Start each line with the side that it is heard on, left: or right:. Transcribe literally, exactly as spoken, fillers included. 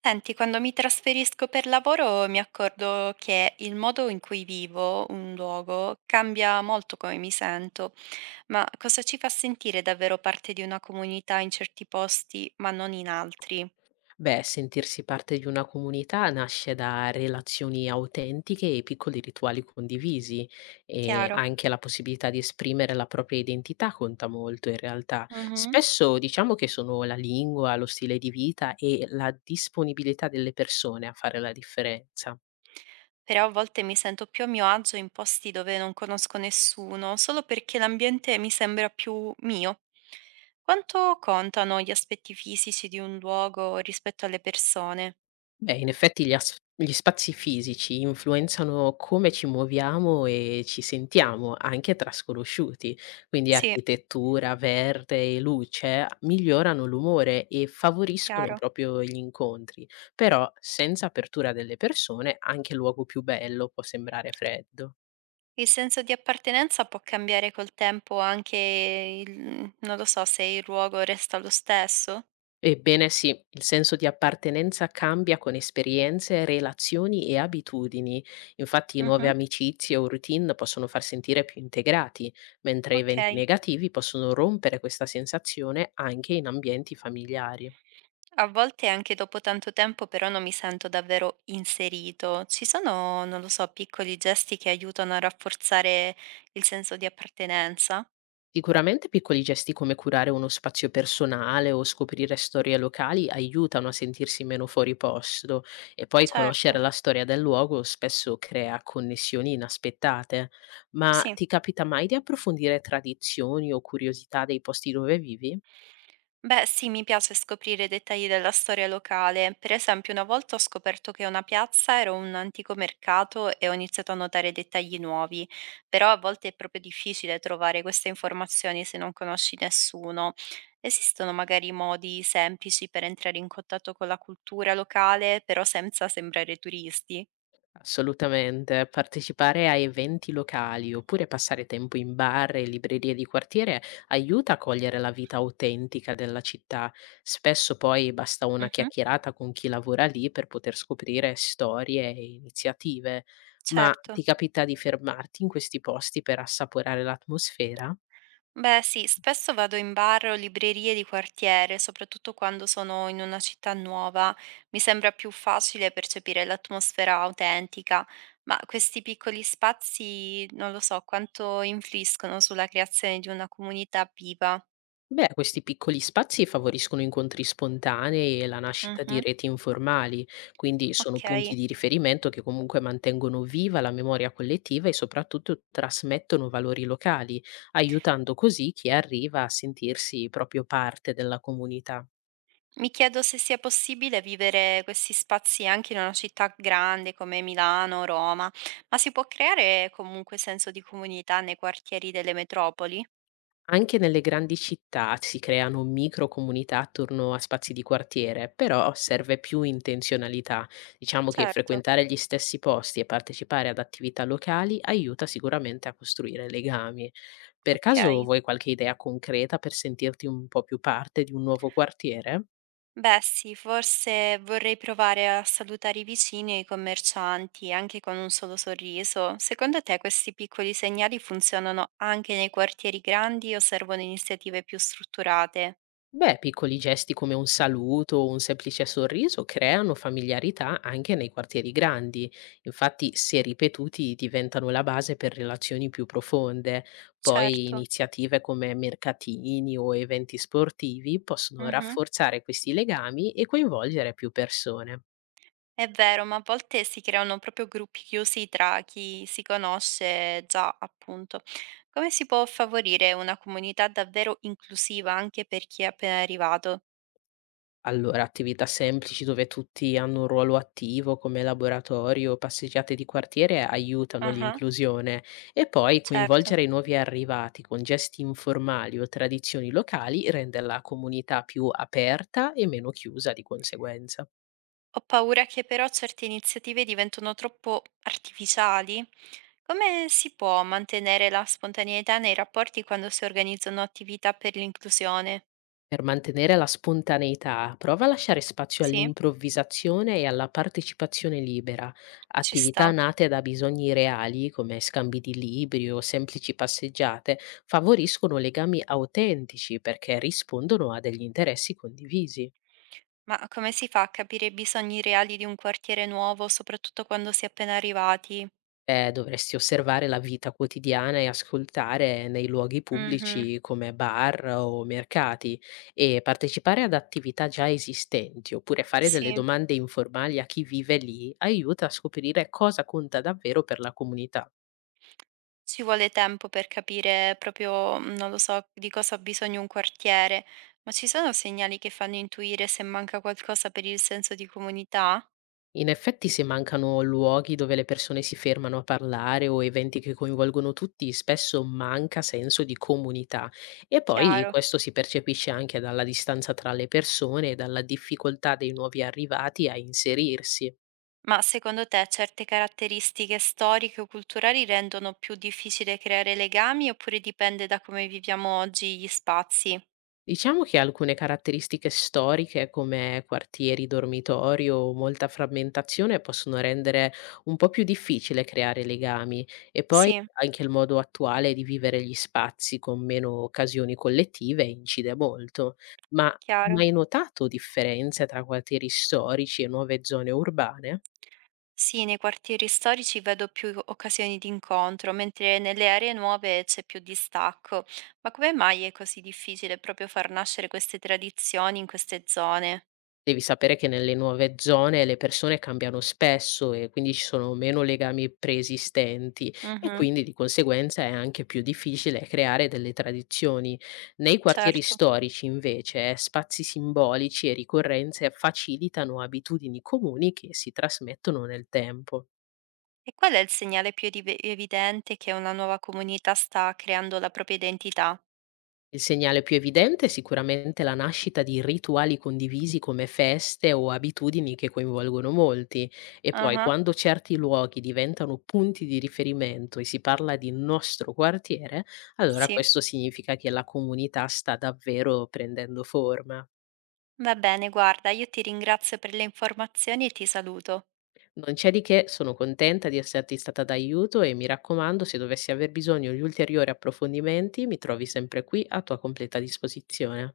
right: Senti, quando mi trasferisco per lavoro mi accorgo che il modo in cui vivo un luogo cambia molto come mi sento, ma cosa ci fa sentire davvero parte di una comunità in certi posti, ma non in altri?
left: Beh, sentirsi parte di una comunità nasce da relazioni autentiche e piccoli rituali condivisi e
right: Chiaro?
left: anche la possibilità di esprimere la propria identità conta molto in realtà.
right: Mhm.
left: Spesso diciamo che sono la lingua, lo stile di vita e la disponibilità delle persone a fare la differenza.
right: Però a volte mi sento più a mio agio in posti dove non conosco nessuno, solo perché l'ambiente mi sembra più mio. Quanto contano gli aspetti fisici di un luogo rispetto alle persone?
left: Beh, in effetti gli as gli spazi fisici influenzano come ci muoviamo e ci sentiamo, anche tra sconosciuti. Quindi
right: Sì,
left: architettura, verde e luce migliorano l'umore e favoriscono
right: chiaro.
left: proprio gli incontri. Però senza apertura delle persone anche il luogo più bello può sembrare freddo.
right: Il senso di appartenenza può cambiare col tempo anche il non lo so, se il luogo resta lo stesso?
left: Ebbene sì, il senso di appartenenza cambia con esperienze, relazioni e abitudini. Infatti nuove
right: Mh-mh,
left: amicizie o routine possono far sentire più integrati, mentre eventi
right: okay.
left: negativi possono rompere questa sensazione anche in ambienti familiari.
right: A volte anche dopo tanto tempo però non mi sento davvero inserito. Ci sono, non lo so, piccoli gesti che aiutano a rafforzare il senso di appartenenza?
left: Sicuramente piccoli gesti come curare uno spazio personale o scoprire storie locali aiutano a sentirsi meno fuori posto, e poi conoscere
right: Certo,
left: la storia del luogo spesso crea connessioni inaspettate. Ma
right: sì.
left: ti capita mai di approfondire tradizioni o curiosità dei posti dove vivi?
right: Beh, sì, mi piace scoprire i dettagli della storia locale. Per esempio, una volta ho scoperto che una piazza era un antico mercato e ho iniziato a notare dettagli nuovi, però a volte è proprio difficile trovare queste informazioni se non conosci nessuno. Esistono magari modi semplici per entrare in contatto con la cultura locale, però senza sembrare turisti?
left: Assolutamente, partecipare a eventi locali oppure passare tempo in bar e librerie di quartiere aiuta a cogliere la vita autentica della città. Spesso poi basta una
right: Mhm,
left: chiacchierata con chi lavora lì per poter scoprire storie e iniziative. Ma
right: certo.
left: ti capita di fermarti in questi posti per assaporare l'atmosfera?
right: Beh sì, spesso vado in bar o librerie di quartiere, soprattutto quando sono in una città nuova. Mi sembra più facile percepire l'atmosfera autentica, ma questi piccoli spazi, non lo so, quanto influiscono sulla creazione di una comunità viva.
left: Beh, questi piccoli spazi favoriscono incontri spontanei e la nascita di
right: Mhm,
left: reti informali, quindi sono
right: ok.
left: punti di riferimento che comunque mantengono viva la memoria collettiva e soprattutto trasmettono valori locali, aiutando così chi arriva a sentirsi proprio parte della comunità.
right: Mi chiedo se sia possibile vivere questi spazi anche in una città grande come Milano, Roma, ma si può creare comunque senso di comunità nei quartieri delle metropoli?
left: Anche nelle grandi città si creano microcomunità attorno a spazi di quartiere, però serve più intenzionalità. Diciamo che
right: Certo,
left: frequentare gli stessi posti e partecipare ad attività locali aiuta sicuramente a costruire legami. Per caso
right: ok.
left: vuoi qualche idea concreta per sentirti un po' più parte di un nuovo quartiere?
right: Beh sì, forse vorrei provare a salutare i vicini e i commercianti anche con un solo sorriso. Secondo te questi piccoli segnali funzionano anche nei quartieri grandi o servono iniziative più strutturate?
left: Beh, piccoli gesti come un saluto o un semplice sorriso creano familiarità anche nei quartieri grandi. Infatti, se ripetuti, diventano la base per relazioni più profonde. Poi
right: Certo,
left: iniziative come mercatini o eventi sportivi possono
right: mhm,
left: rafforzare questi legami e coinvolgere più persone.
right: è vero, ma a volte si creano proprio gruppi chiusi tra chi si conosce già, appunto. Come si può favorire una comunità davvero inclusiva anche per chi è appena arrivato?
left: Allora, attività semplici dove tutti hanno un ruolo attivo, come laboratorio o passeggiate di quartiere, aiutano
right: Ah,
left: l'inclusione, e poi
right: certo.
left: coinvolgere i nuovi arrivati con gesti informali o tradizioni locali rende la comunità più aperta e meno chiusa di conseguenza.
right: Ho paura che però certe iniziative diventano troppo artificiali. Come si può mantenere la spontaneità nei rapporti quando si organizzano attività per l'inclusione?
left: Per mantenere la spontaneità, prova a lasciare spazio
right: Sì,
left: all'improvvisazione e alla partecipazione libera:
right: ci
left: attività
right: sta.
left: nate da bisogni reali, come scambi di libri o semplici passeggiate, favoriscono legami autentici perché rispondono a degli interessi condivisi.
right: Ma come si fa a capire i bisogni reali di un quartiere nuovo, soprattutto quando si è appena arrivati?
left: Ehm, dovresti osservare la vita quotidiana e ascoltare nei luoghi
right: Mhm,
left: pubblici come bar o mercati, e partecipare ad attività già esistenti oppure fare delle
right: sì,
left: domande informali a chi vive lì aiuta a scoprire cosa conta davvero per la comunità.
right: ci vuole tempo per capire proprio, mm, non lo so, di cosa ha bisogno un quartiere, ma ci sono segnali che fanno intuire se manca qualcosa per il senso di comunità?
left: In effetti, se mancano luoghi dove le persone si fermano a parlare o eventi che coinvolgono tutti, spesso manca senso di comunità. E poi
right: Chiaro.
left: questo si percepisce anche dalla distanza tra le persone e dalla difficoltà dei nuovi arrivati a inserirsi.
right: Ma secondo te certe caratteristiche storiche o culturali rendono più difficile creare legami oppure dipende da come viviamo oggi gli spazi?
left: Diciamo che alcune caratteristiche storiche, come quartieri, dormitorio o molta frammentazione, possono rendere un po' più difficile creare legami, e poi
right: Sì,
left: anche il modo attuale di vivere gli spazi con meno occasioni collettive incide molto. Ma hai
right: chiaro.
left: mai notato differenze tra quartieri storici e nuove zone urbane?
right: Sì, nei quartieri storici vedo più occasioni di incontro, mentre nelle aree nuove c'è più distacco. Ma come mai è così difficile proprio far nascere queste tradizioni in queste zone?
left: Devi sapere che nelle nuove zone le persone cambiano spesso e quindi ci sono meno legami preesistenti, e
right: Mhm,
left: quindi di conseguenza è anche più difficile creare delle tradizioni. Nei quartieri
right: certo.
left: storici invece eh, spazi simbolici e ricorrenze facilitano abitudini comuni che si trasmettono nel tempo.
right: E qual è il segnale più edive- evidente che una nuova comunità sta creando la propria identità?
left: Il segnale più evidente è sicuramente la nascita di rituali condivisi come feste o abitudini che coinvolgono molti, e poi
right: Ah-ah,
left: quando certi luoghi diventano punti di riferimento e si parla di nostro quartiere, allora
right: sì.
left: questo significa che la comunità sta davvero prendendo forma.
right: Va bene, guarda, io ti ringrazio per le informazioni e ti saluto.
left: Non c'è di che, sono contenta di esserti stata d'aiuto, e mi raccomando, se dovessi aver bisogno di ulteriori approfondimenti, mi trovi sempre qui a tua completa disposizione.